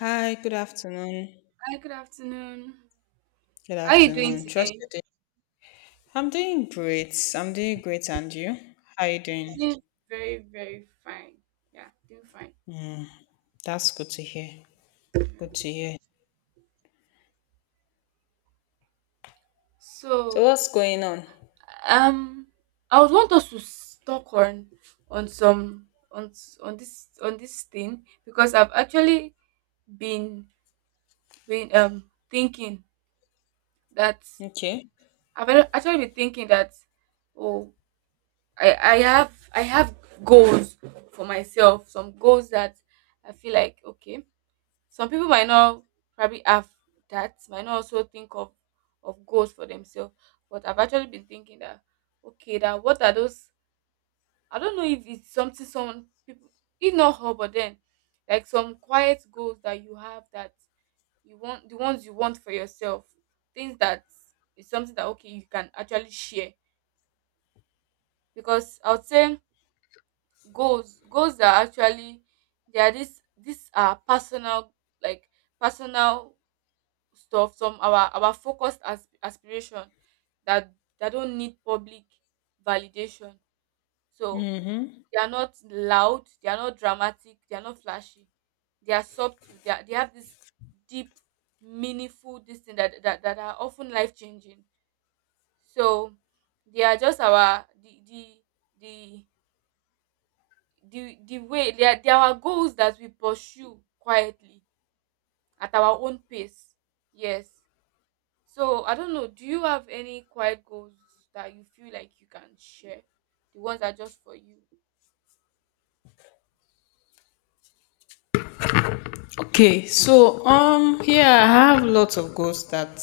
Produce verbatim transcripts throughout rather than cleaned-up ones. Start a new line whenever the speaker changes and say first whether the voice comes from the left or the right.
left: Hi, good afternoon.
right: Hi, good afternoon.
left: Good
right: How are you doing
left: afternoon. Trust
right: today?
left: you. doing- I'm doing great. I'm doing great, and you? How you
right: I'm
left: doing?
right: doing very, very fine. Yeah, doing fine.
left: That's good to hear. Good to hear. So
right: So,
left: what's going on?
right: um, I would want us to s- talk on on some on s- on this on this thing because I've actually been been um thinking that
left: Okay.
right: I've ac- actually been thinking that oh I I have I have goals for myself, some goals that I feel like, okay, some people might not probably have that, might not also think of of goals for themselves. But I've actually been thinking that, okay, that what are those? I don't know if it's something someone people, if not her, but then like some quiet goals that you have that you want, the ones you want for yourself, things that is something that okay you can actually share. Because I would say goals, goals are actually, they are this these are personal, like personal stuff, some our our focused as aspiration that that don't need public validation. So
left: Mm-hmm.
right: they are not loud, they are not dramatic, they are not flashy, they are subtle, they, are, they have this deep meaningful this thing that, that that are often life changing. So they are just our the the the the, the way they are, they are our goals that we pursue quietly at our own pace. Yes. So I don't know, do you have any quiet goals that you feel like you can share? The ones that are just for you.
left: Okay. So um, yeah, I have lots of goals that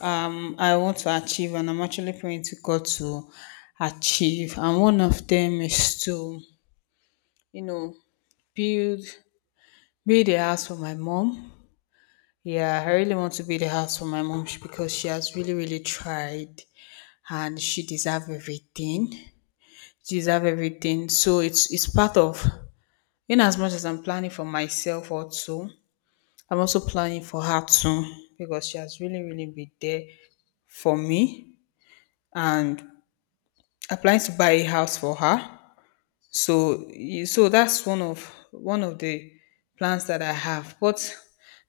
left: um I want to achieve, and I'm actually praying to God to achieve. And one of them is to, you know, build build a house for my mom. Yeah, I really want to be the house for my mom sh- because she has really, really tried and she deserve everything. She deserve everything. So it's it's part of, in as much as I'm planning for myself also, I'm also planning for her too, because she has really, really been there for me,
right: Yeah.
left: and I plan to buy a house for her. So y- so that's one of one of the plans that I have. But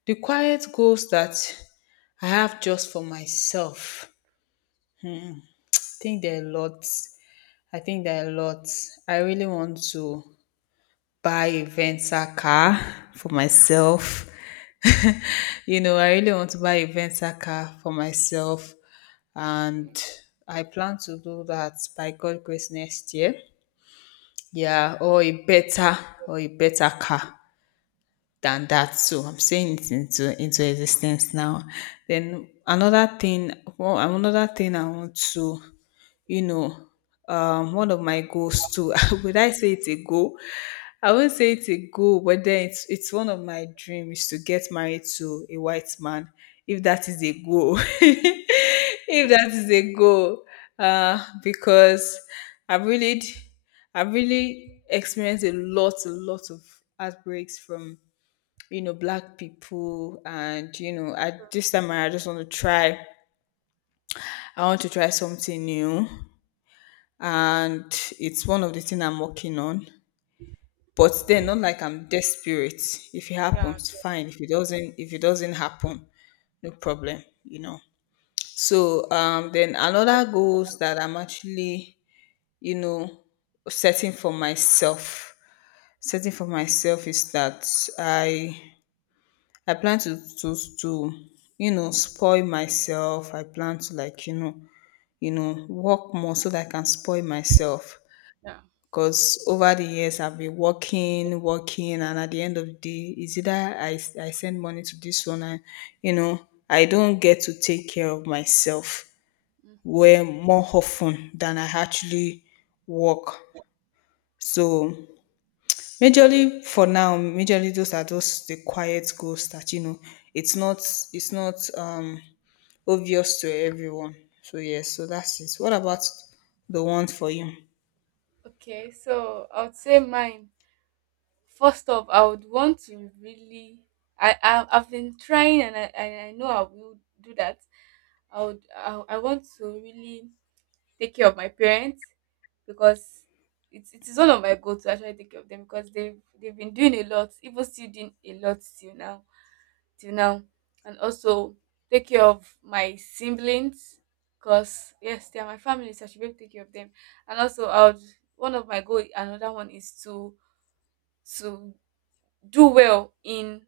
left: the quiet goals that I have just for myself, think there are lots. I think there are lots. I really want to buy a Venza car for myself. You know, I really want to buy a Venza car for myself. And
right: Okay.
left: I plan to do that by God grace next year.
right: Great.
left: Yeah, or a better or a better car than that. So I'm
right: Yeah.
left: saying it into into existence now. Then another thing, well, another thing I want to, you know, um, one of my goals too. Would I say it's a goal? I won't say it's a goal, but then it's it's one of my dreams to get married to a white man, if that is a goal. If that is a goal, uh, because I've really, I've really experienced a lot, a lot of outbreaks from, you know, black people, and you know at this time I just want to try. I want to try something new, and it's one of the things I'm working on. But then, not like I'm desperate. If it
right: Yeah.
left: happens, fine. If it doesn't, if it doesn't happen, no problem. You know. So um, then another goals that I'm actually, you know, setting for myself. Setting for myself is that I I plan to to to you know spoil myself. I plan to, like, you know, you know, work more so that I can spoil myself.
right: Yeah.
left: Because over the years, I've been working, working, and at the end of the day, it's either I, I send money to this one, and you know, I don't get to take care of myself
right: Hmm.
left: where more often than I actually work. So, majorly for now, majorly those are just the quiet goals that you know, it's not it's not um obvious to everyone. So yes, so that's it. What about the one for you?
right: Okay. So I would say mine. First off, I would want to really, I, I I've been trying and I and I know I will do that. I would I, I want to really take care of my parents because it's it is one of my goal to actually take care of them because they've they've been doing a lot, even still doing a lot till now, till now. And also take care of my siblings because, yes, they are my family, so I should be able to take care of them. And also I would, one of my goal, another one is to to do well in,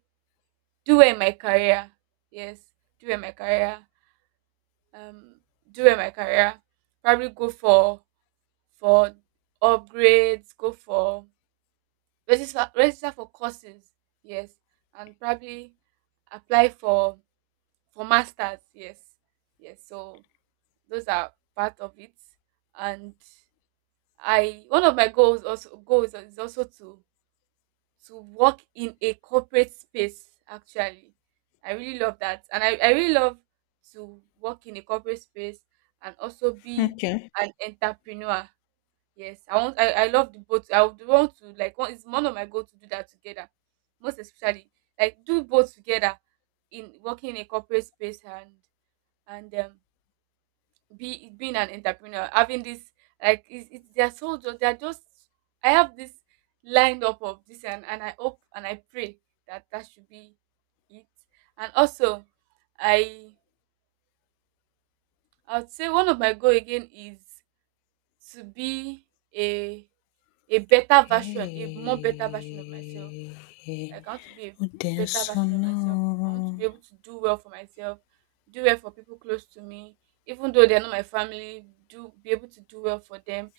right: do well in my career. Yes, do well in my career. Um do well in my career. Probably go for for upgrades, go for register register for courses, yes, and probably apply for for masters, yes, yes. So those are part of it. And I, one of my goals also goals is also to to work in a corporate space. Actually, I really love that, and I I really love to work in a corporate space and also be
left: Okay.
right: an entrepreneur. Yes, I want I I love the both. I would want to, like one, it's one of my goal to do that together. Most especially like do both together, in working in a corporate space and and um be being an entrepreneur, having this, like it's, it's they're so ju- they're just, I have this lined up of this, and and I hope and I pray that that should be it. And also I I would say one of my goal again is to be a a better version, a more better version of myself,
left: Hey,
right: like I want to be a
left: o
right: better
left: denso
right: version of myself, I want to be
left: não.
right: able to do well for myself, do well for people close to me, even though they're not my family, do be able to do well for them.